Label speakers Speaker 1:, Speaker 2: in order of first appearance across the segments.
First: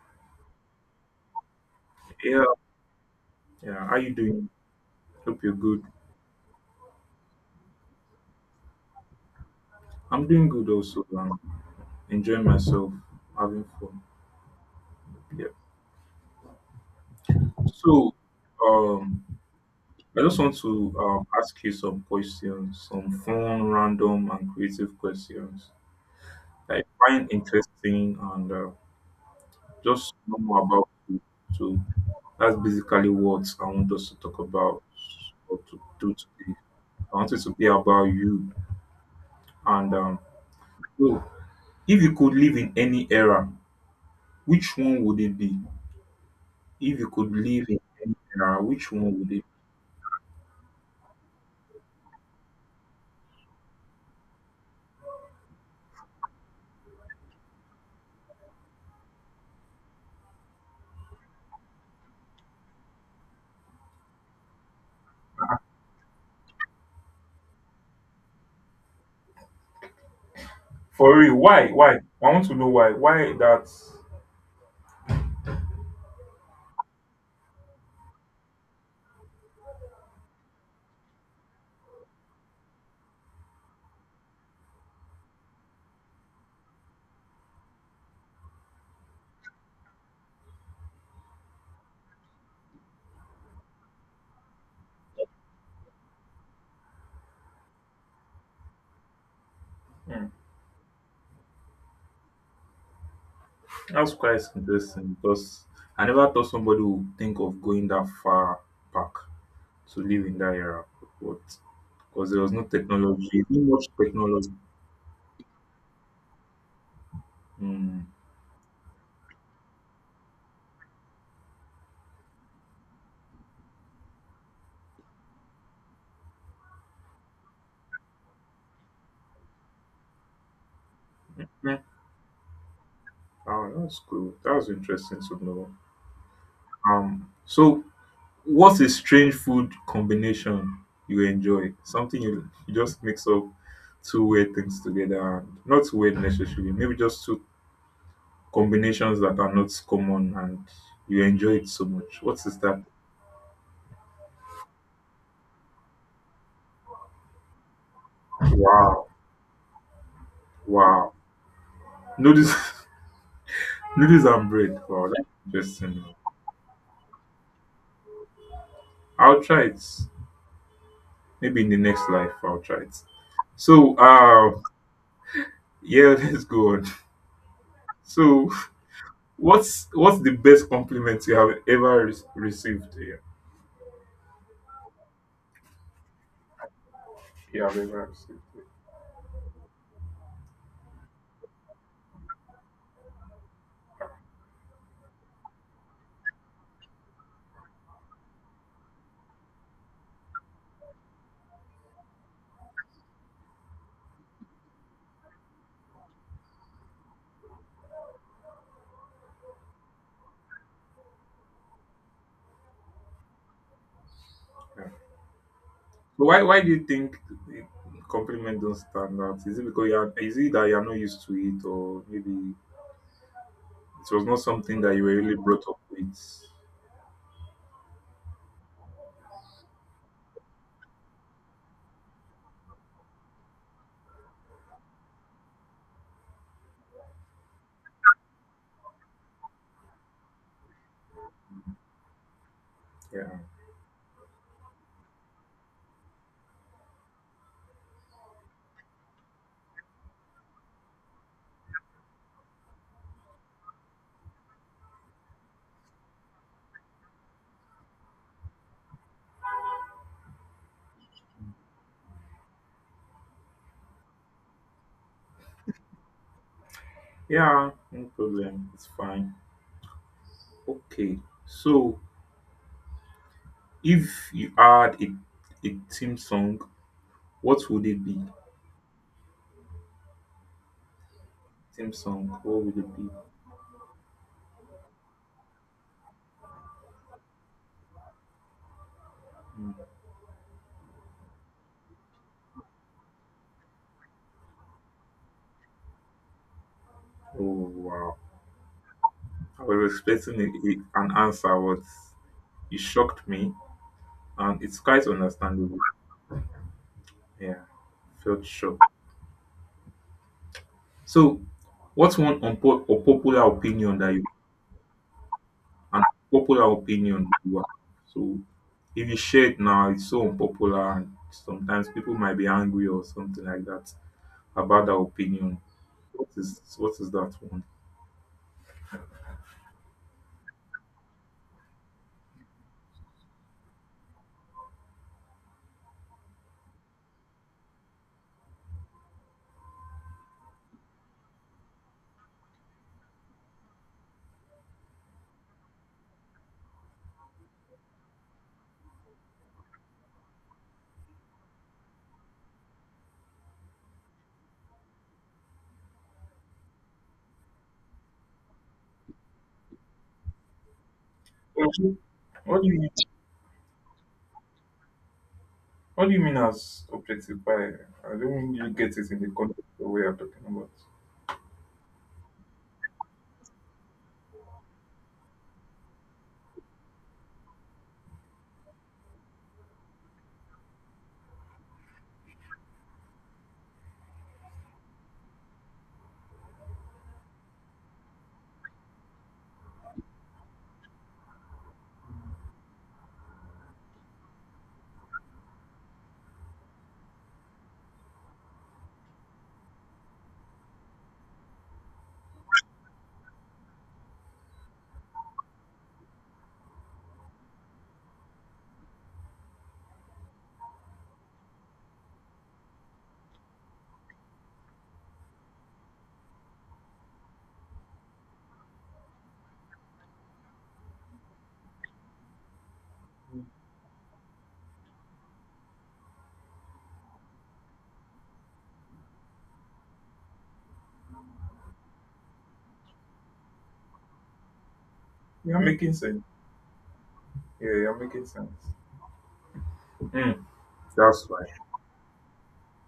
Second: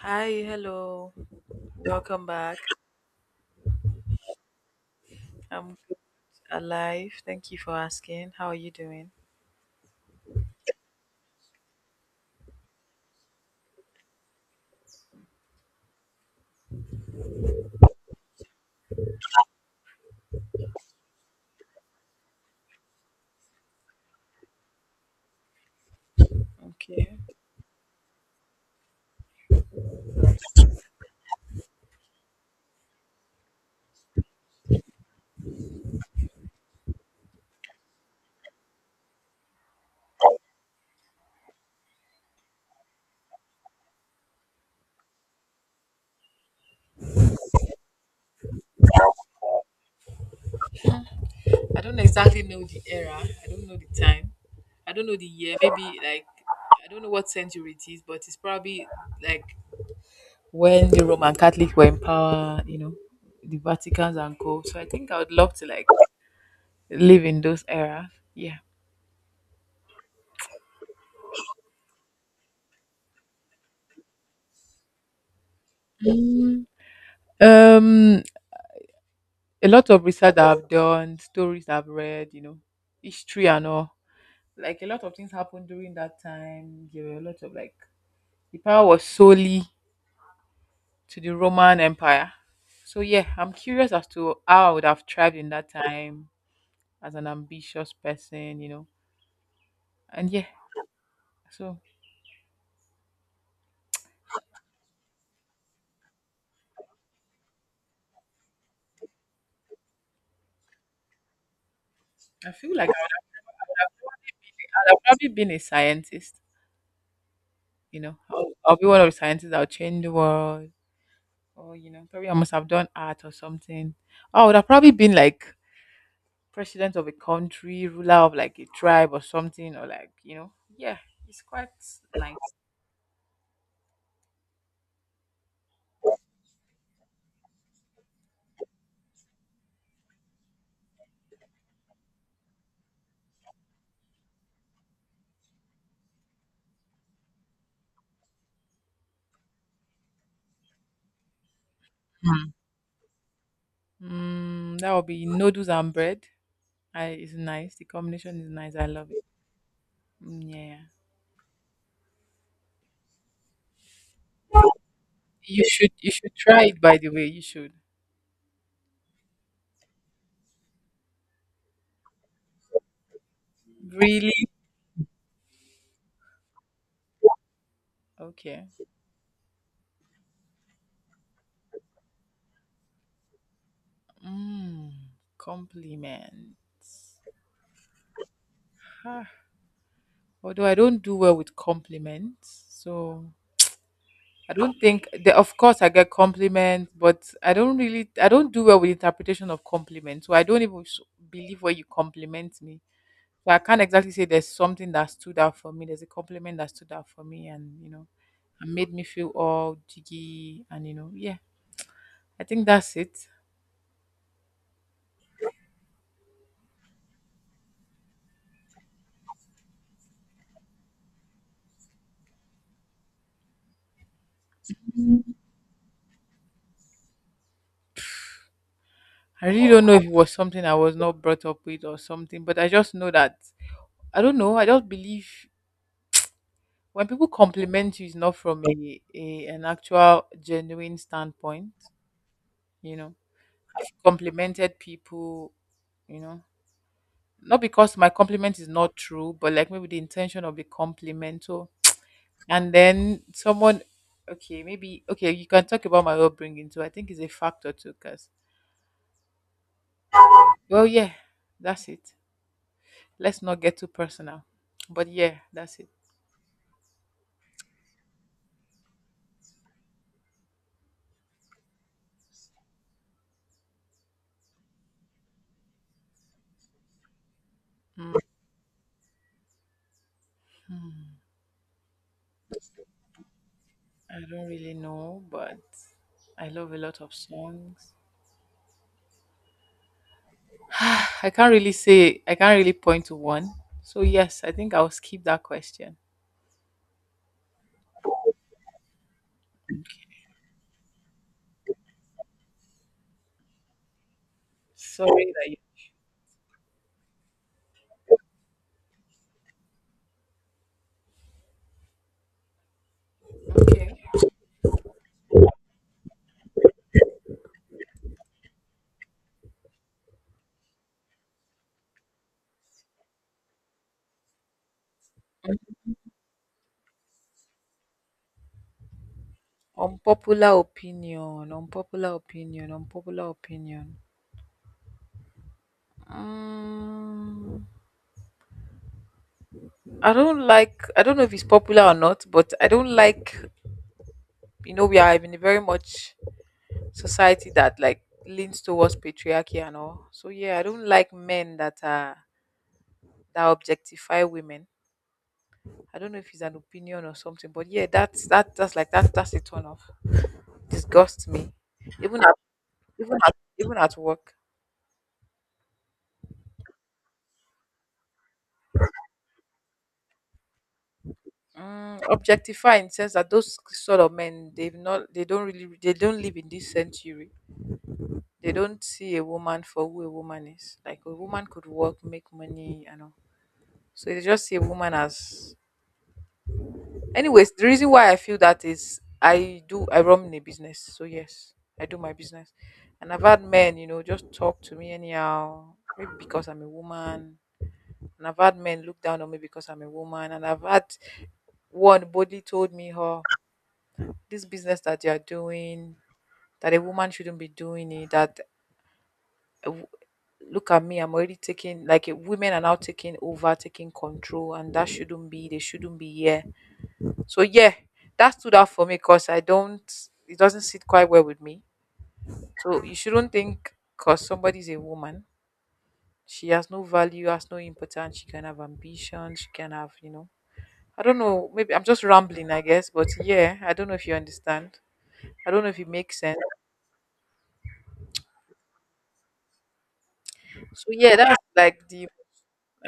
Speaker 1: Hi, hello. Welcome
Speaker 2: Yeah,
Speaker 1: back.
Speaker 2: yeah. How you doing? Hope you're
Speaker 1: I'm
Speaker 2: good.
Speaker 1: alive. Thank you for asking. How are you doing?
Speaker 2: I'm doing good also. I'm enjoying myself, having fun. Yeah. So, um, I just want to ask you some questions, some fun, random, and creative questions that I
Speaker 1: Okay.
Speaker 2: find interesting and just know more about you. So that's basically what I want us to talk about or to do today. I want it to be about you. And um, so, if you could live in any era, which one would it be? If you could live in any era, which one would it be?
Speaker 1: I don't exactly know the era. I don't know the time. I don't know the year. Maybe I don't know what century it is, but it's probably like when the Roman Catholic were in power, you know, the Vatican's and co. So I think I would love to live in those era. Yeah.
Speaker 2: For real, why? I want to know why. Why that?
Speaker 1: Mm, um a lot of research that I've done, stories I've read, you know, history and all. Like a lot of things happened during that time. There were a lot of the power was solely to the Roman Empire. So yeah, I'm curious as to how I would have thrived in that time as an ambitious person, you know.
Speaker 2: Hmm.
Speaker 1: And yeah, so
Speaker 2: That's quite interesting because I never thought somebody would think of going that far back to live in that era. But because there
Speaker 1: I
Speaker 2: was no
Speaker 1: feel like I would,
Speaker 2: technology, not much technology.
Speaker 1: I'd have probably been a scientist, you
Speaker 2: Mm.
Speaker 1: know. I'll be one of the scientists that will change the world. Or, you know, probably I must have done art or something. I would have probably been like president of a country, ruler of like a tribe or something, or like, you know, yeah, it's quite
Speaker 2: Yeah.
Speaker 1: nice.
Speaker 2: Oh, that's cool. That was interesting to know. So what's a strange food combination you enjoy? Something you just mix up two weird things together and not two weird necessarily, maybe just two combinations that are not common and you enjoy it so much. What
Speaker 1: Mm.
Speaker 2: is that?
Speaker 1: That would be noodles and bread. I, it's nice. The combination is nice. I
Speaker 2: Wow,
Speaker 1: love it. Mm, yeah.
Speaker 2: wow. Noodles noodles and bread. Wow,
Speaker 1: You
Speaker 2: that's
Speaker 1: should
Speaker 2: interesting.
Speaker 1: you should try it by the way. You should.
Speaker 2: I'll try it. Maybe in the next life I'll try it. So
Speaker 1: Really?
Speaker 2: uh yeah, let's go on. So
Speaker 1: Okay.
Speaker 2: what's the best compliment you have ever received? Yeah?
Speaker 1: Mm, compliment.
Speaker 2: You have ever received.
Speaker 1: Ah, although I don't do well with compliments, so I don't think the, of course I get compliments, but I don't do well with interpretation of compliments. So I don't even believe when you compliment me. So I can't exactly say there's something that stood out for me. There's a compliment that stood out for me, and you know, and made me feel all jiggy. And you know, yeah, I think that's it.
Speaker 2: Yeah. So why do you think the compliment don't stand out? Is it because you are is it that you are not used to it or maybe it was not something that you were really brought up with?
Speaker 1: I really don't know if it was something I was not brought up with or something, but I just know that I don't know. I just believe when people compliment you, it's not from a an actual genuine standpoint. You know,
Speaker 2: Yeah.
Speaker 1: I've complimented people. You know, not because my compliment is not true, but like maybe the intention of the compliment. So and then someone, okay, maybe, okay, you can talk about my upbringing too. I think it's a factor too, because, well, yeah, that's it. Let's not get too personal. But yeah, that's it.
Speaker 2: Yeah, no problem. It's fine. Okay. So if you had a theme song, what would it be?
Speaker 1: Mm,
Speaker 2: Theme song, what would it be?
Speaker 1: I don't really know, but I love a lot of songs.
Speaker 2: Hmm.
Speaker 1: I can't really say, I can't really point to one. So, yes, I think I'll skip that question.
Speaker 2: Oh wow. I was expecting an answer, but it shocked me and it's quite
Speaker 1: Sorry that you.
Speaker 2: understandable. Yeah, felt sure. So, what's one unpopular
Speaker 1: Okay.
Speaker 2: opinion that you an popular opinion you have? So, if you share it now, it's so unpopular, and sometimes people might be angry or something like that about that opinion. What is that one?
Speaker 1: Unpopular opinion. Mm. I don't like. I don't know if it's popular or not, but I don't like. You know, we are in a very much society that like leans towards patriarchy and all. So yeah, I don't like men that are that objectify women. I don't know if it's an opinion or something, but yeah, that's that that's like that that's a turn off. Disgusts me,
Speaker 2: Okay.
Speaker 1: even at
Speaker 2: What do you
Speaker 1: even at work.
Speaker 2: what do you mean as objectify? I don't really get it in the context of what you're talking about.
Speaker 1: Mm, objectify in sense that those sort of men they've not they don't really they don't live in this century, they don't see a woman for who a woman is. Like a woman could work, make money, you know. So they just see a woman as. Anyways, the reason why I feel that is I run a business. So yes, I do my business, and I've had men, you know, just talk to me anyhow. Maybe because I'm a woman, and I've had men look down on me because I'm a woman, and I've had one body told me, "Oh, this business that you are doing, that a woman shouldn't be doing it. That look at me, I'm already taking like eh, women are now taking over taking control and that shouldn't be, they shouldn't be here. So yeah, that stood out for me because I don't, it doesn't sit quite well with me. So you shouldn't think because somebody's a woman she has no value, has no importance. She can have ambition, she can have, you know, I don't know, maybe I'm just rambling I guess, but yeah, I don't know if you understand. I
Speaker 2: You're
Speaker 1: don't know if it
Speaker 2: making
Speaker 1: makes
Speaker 2: sense.
Speaker 1: sense.
Speaker 2: Yeah, you're making sense. Hmm,
Speaker 1: So yeah,
Speaker 2: that's
Speaker 1: that's
Speaker 2: right.
Speaker 1: like the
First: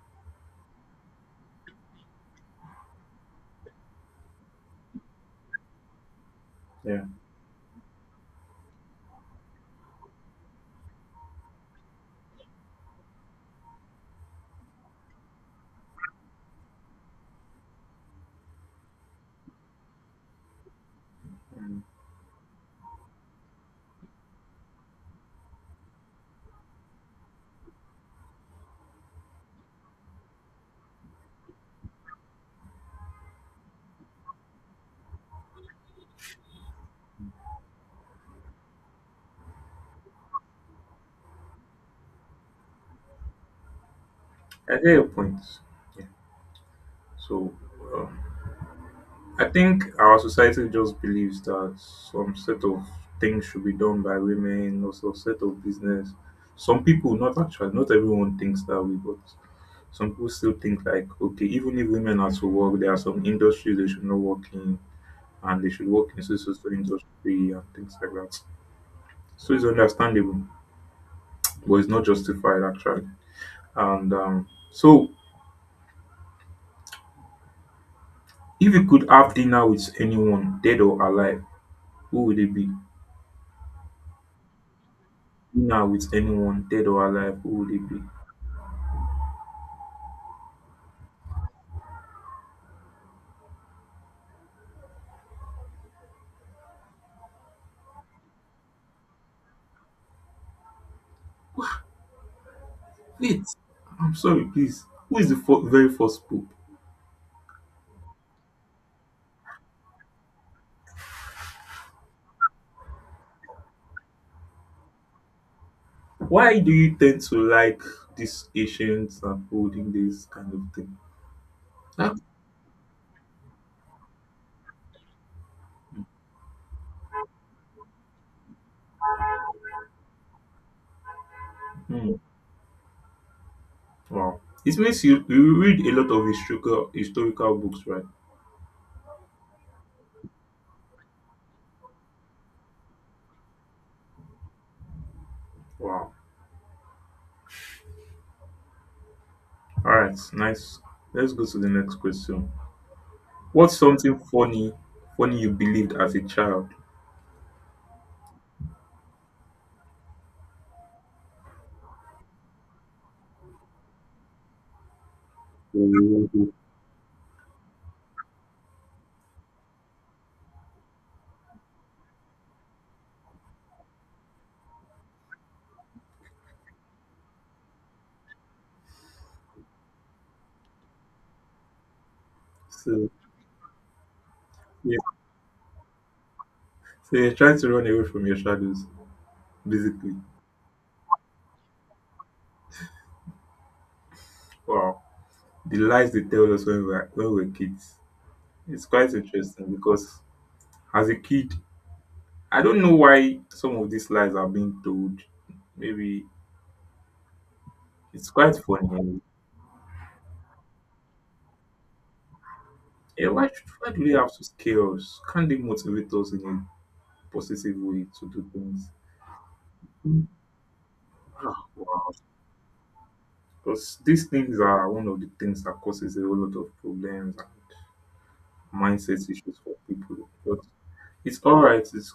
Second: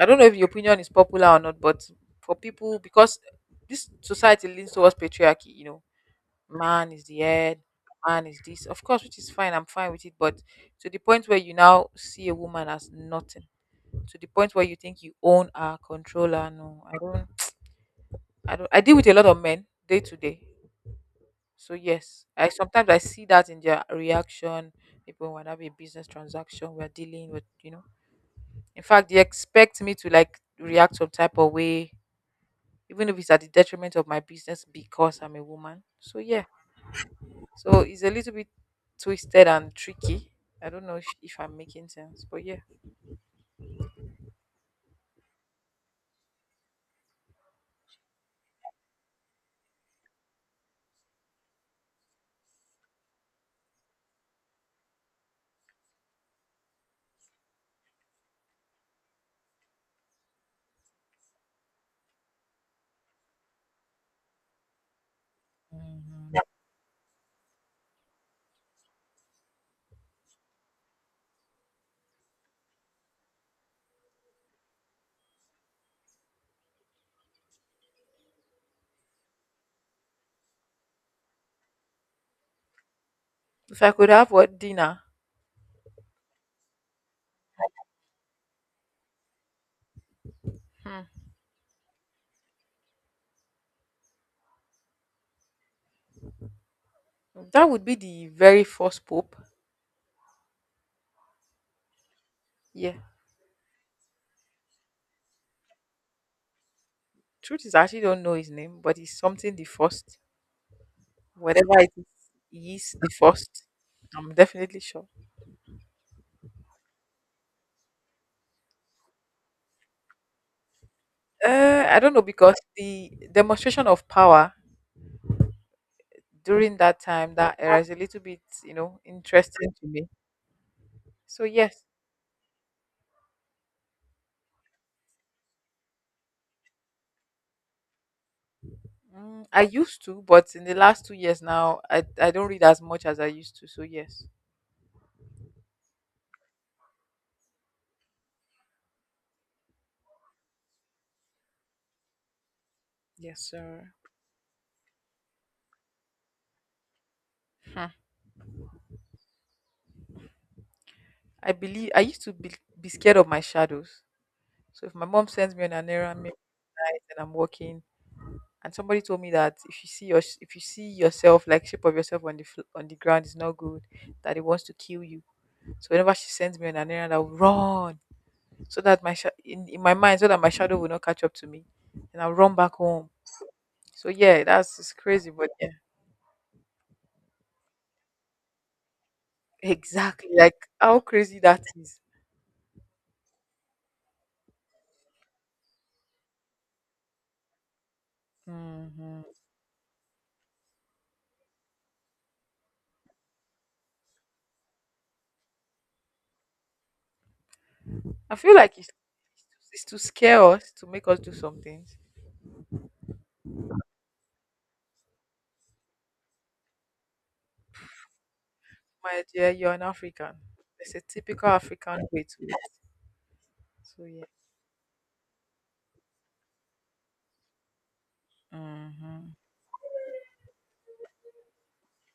Speaker 1: I don't know if your opinion is popular or not, but for people, because this society leans towards patriarchy, you know, man
Speaker 2: Yeah,
Speaker 1: is the head, man is this. Of course, which is fine, I'm fine with it. But to the point where you now see a woman as nothing, to the point where you think you own her, control her. No, I don't. I don't. I deal with a lot of men day to day. So
Speaker 2: Mm.
Speaker 1: yes, I sometimes I see that in their reaction. People when I have a business transaction, we're dealing with, you know. In fact, they expect me to like react some type of way even if it's at the detriment of my business because I'm a woman. So yeah, so it's a little bit twisted and tricky. I don't know if I'm making sense, but yeah.
Speaker 2: I get your point. So uh, I think our society just believes that some set of things should be done by women, or some set of business. Some people, not actually, not everyone thinks that way, but some people still think like, okay, even if women are to work, there are some industries they should not work in, and they should work
Speaker 1: Mm.
Speaker 2: in social industry and things like that. So it's understandable, but it's not justified actually. And um, so, if you could have dinner with anyone, dead or alive, who would it be?
Speaker 1: If I could have what dinner,
Speaker 2: Dinner with anyone dead or alive, who would it be?
Speaker 1: hmm, that would be the very first pope. Yeah.
Speaker 2: Wait, I'm sorry, please. Who is the very first pope?
Speaker 1: Truth is, I actually don't know his name, but it's something the first. Whatever it is, he is the first. I'm definitely sure.
Speaker 2: Why do you tend to like these ancient and olden days kind of thing?
Speaker 1: I
Speaker 2: That,
Speaker 1: don't know because the demonstration of power during that time, that era, is a little bit, you know, interesting to me. So yes,
Speaker 2: hmm, wow. It means you read a lot of historical books, right?
Speaker 1: mm, I used to, but in the last 2 years now, I don't read as much as I used to. So yes,
Speaker 2: Wow. All right, nice. Let's go to the next question.
Speaker 1: yes,
Speaker 2: What's
Speaker 1: sir.
Speaker 2: something funny you believed as a child?
Speaker 1: Hmm. I believe I used to be scared of my shadows. So if my mom sends me on an errand
Speaker 2: Oh,
Speaker 1: midnight and I'm walking, and somebody told me that if you see your if you see yourself like shape of yourself on the on the ground is not good, that it wants to kill you. So whenever she sends me on an errand, I'll run so that my in my mind so that my shadow will not catch up to me, and I'll run back home.
Speaker 2: so,
Speaker 1: So yeah, that's it's
Speaker 2: yeah,
Speaker 1: crazy, but yeah.
Speaker 2: so you're trying to run away from your shadows, basically.
Speaker 1: Exactly. Like how crazy that is.
Speaker 2: Wow. The lies they tell us when we are when we were kids. It's quite
Speaker 1: Hmm.
Speaker 2: interesting because as a kid, I don't know why some of these lies are being told. Maybe it's
Speaker 1: I feel
Speaker 2: quite
Speaker 1: like
Speaker 2: funny.
Speaker 1: it's to scare us to make us do some things.
Speaker 2: Yeah, why do they have to scare us? Can't they motivate us in a positive way to do things?
Speaker 1: My dear, you're an African. It's a typical
Speaker 2: Ah,
Speaker 1: African
Speaker 2: wow.
Speaker 1: way to it.
Speaker 2: Because
Speaker 1: So yeah,
Speaker 2: these things are one of the things that causes a whole lot of problems and mindset
Speaker 1: hmm,
Speaker 2: issues for people. But it's all right. It's,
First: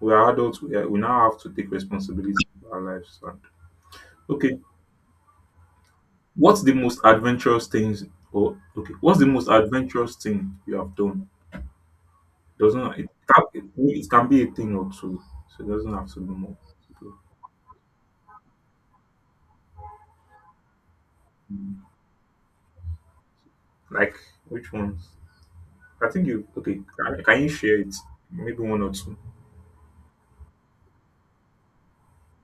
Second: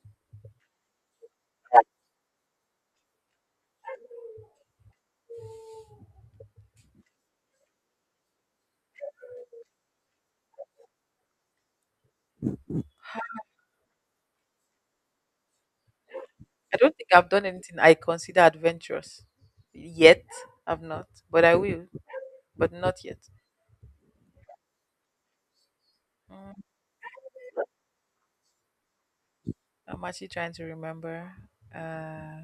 Speaker 2: we are adults. We now have to take responsibility for our lives. And okay, what's the most adventurous things or okay, what's the most adventurous thing you have done? Doesn't it can be a thing or two, so it doesn't have to be more.
Speaker 1: I don't think I've done anything I consider adventurous yet. I've not, but I
Speaker 2: Mm.
Speaker 1: will, but not yet.
Speaker 2: Like which ones? I think you
Speaker 1: Mm,
Speaker 2: okay. Can you share it? Maybe one or two.
Speaker 1: I'm actually trying to remember. Uh,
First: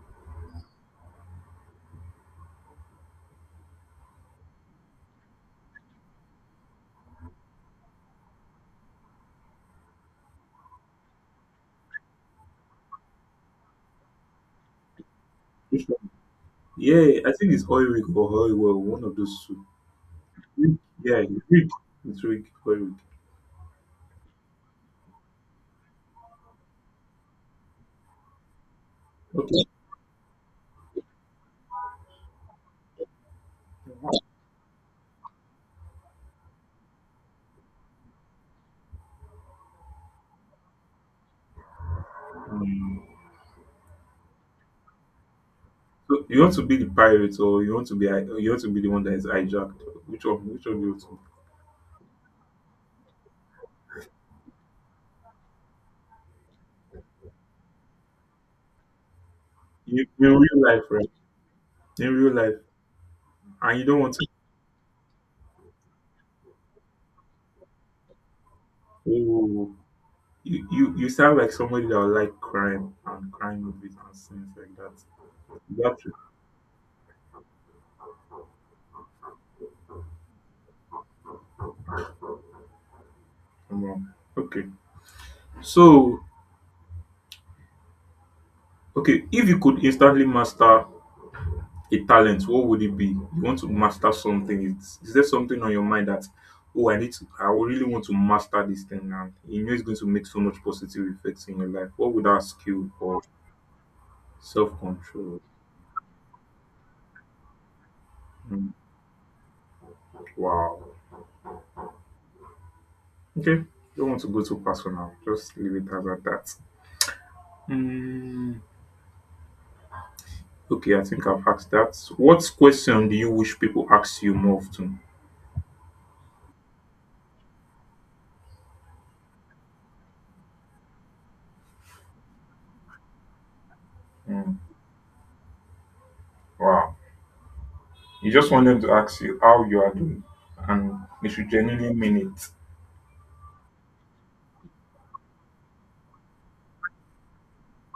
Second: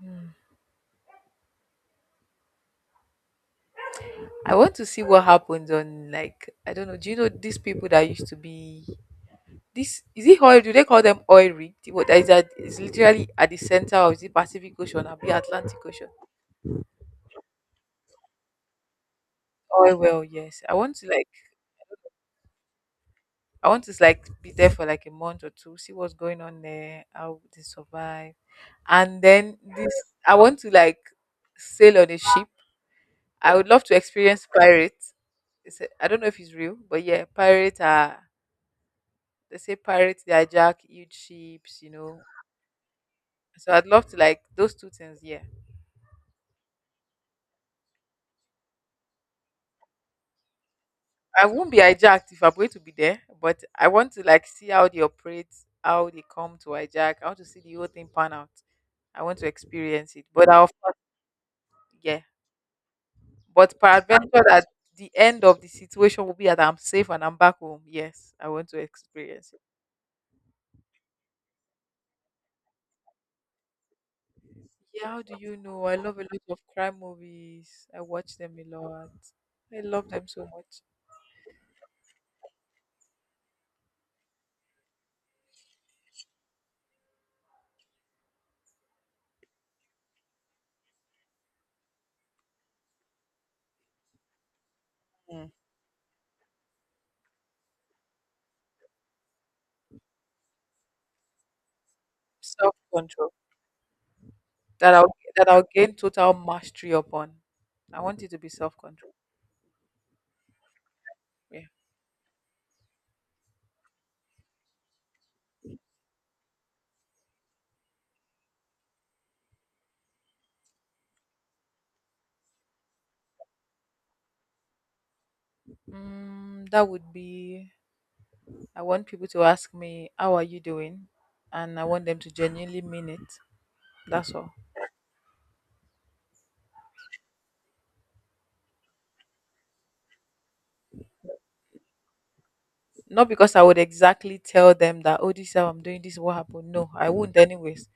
Speaker 1: hmm. I want to see what happens on like I don't know. Do you know these people that used to be, this is it oil? Do they call them oil rig? The one that is literally at the center of the Pacific Ocean and the Atlantic
Speaker 2: Which
Speaker 1: Ocean?
Speaker 2: one? Yeah, I think it's oil rig or oil well. One of those two.
Speaker 1: Oil well, yes.
Speaker 2: Yeah, it's rig. It's rig. Oil rig.
Speaker 1: I want to like be there for like a month or two, see what's going on there, how they survive, and then
Speaker 2: Okay.
Speaker 1: this I want to like sail on a ship. I would love to experience pirates. It's a, I don't know if it's real, but yeah, pirates are, they say pirates they hijack huge ships, you know.
Speaker 2: Um,
Speaker 1: So I'd love to like those two things. Yeah.
Speaker 2: so you want to be the pirate, or you want to be the one that is hijacked? Which one? Which one do you want to
Speaker 1: I won't be hijacked if I'm going to be there, but I want to like see how they operate, how they come to hijack. I want to see the whole thing pan out. I want to
Speaker 2: be?
Speaker 1: experience it.
Speaker 2: In
Speaker 1: But
Speaker 2: real
Speaker 1: I'll
Speaker 2: life, right? In
Speaker 1: yeah.
Speaker 2: real life, and
Speaker 1: But
Speaker 2: you don't want to.
Speaker 1: peradventure that the end of the situation will be that I'm safe and I'm back home. Yes, I want to experience it.
Speaker 2: Oh, you sound like somebody that would like crime and crime movies and things like that.
Speaker 1: Yeah, how do you know? I
Speaker 2: That's
Speaker 1: love a lot of crime movies. I watch them a lot. I love them so much.
Speaker 2: come on. Okay, so okay, if you could instantly master a talent, what would it be? You want to master something. Is there
Speaker 1: Mm.
Speaker 2: something on your mind that, oh, I need to, I really want to master this thing now, you know, it's going to make so much positive effects in your life? What would that
Speaker 1: Self
Speaker 2: skill or
Speaker 1: control
Speaker 2: self-control?
Speaker 1: that I'll gain total mastery upon. I want it to be
Speaker 2: Mm,
Speaker 1: self control.
Speaker 2: wow.
Speaker 1: Yeah.
Speaker 2: Okay. Don't want to go too personal. Just leave it as at that. Mm, okay, I think I've asked that. What question do you wish people ask you more often?
Speaker 1: Mm, that would be I want people to ask me, "How are you doing?" And I want them to genuinely mean it. That's all.
Speaker 2: Mm, wow. You just want them to ask you how you are doing, and they should genuinely mean it.
Speaker 1: Not because I would exactly tell them that, "Oh, this is how I'm doing, this is what happened." No, I wouldn't, anyways.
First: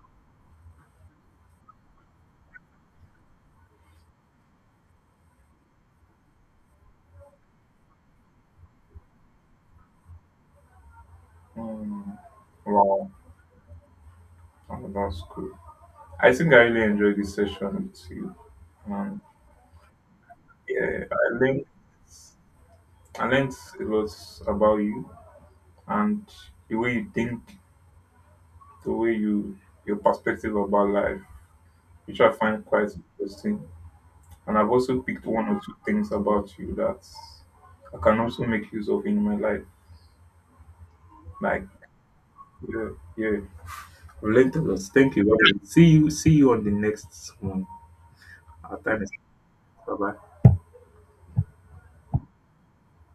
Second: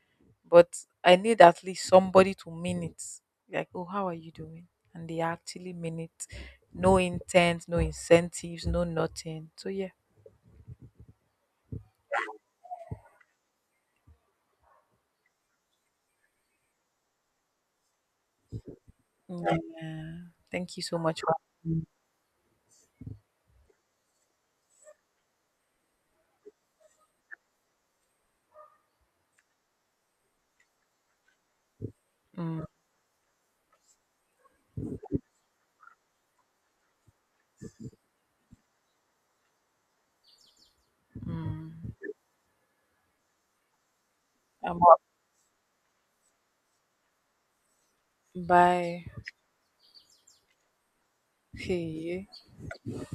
Speaker 1: But I need at least somebody to mean it. Like, "Oh, how are you doing?" And they actually mean it. No intent, no incentives, no nothing. So, yeah.
Speaker 2: Mm, wow. Oh, that's cool. I think I really enjoyed this session with you. Um,
Speaker 1: Mm, yeah. Thank you so
Speaker 2: yeah,
Speaker 1: much.
Speaker 2: I learned a lot about you and the way you think, the way you, your perspective about life, which I
Speaker 1: Mm,
Speaker 2: find quite interesting. And I've also picked one or two things about you that I can also make use of in my life. Like,
Speaker 1: mm.
Speaker 2: yeah, yeah.
Speaker 1: I'm
Speaker 2: Relentless.
Speaker 1: up.
Speaker 2: Thank you. Okay. See you. See you on the next one. Our time
Speaker 1: Bye.
Speaker 2: is bye bye.
Speaker 1: Hey.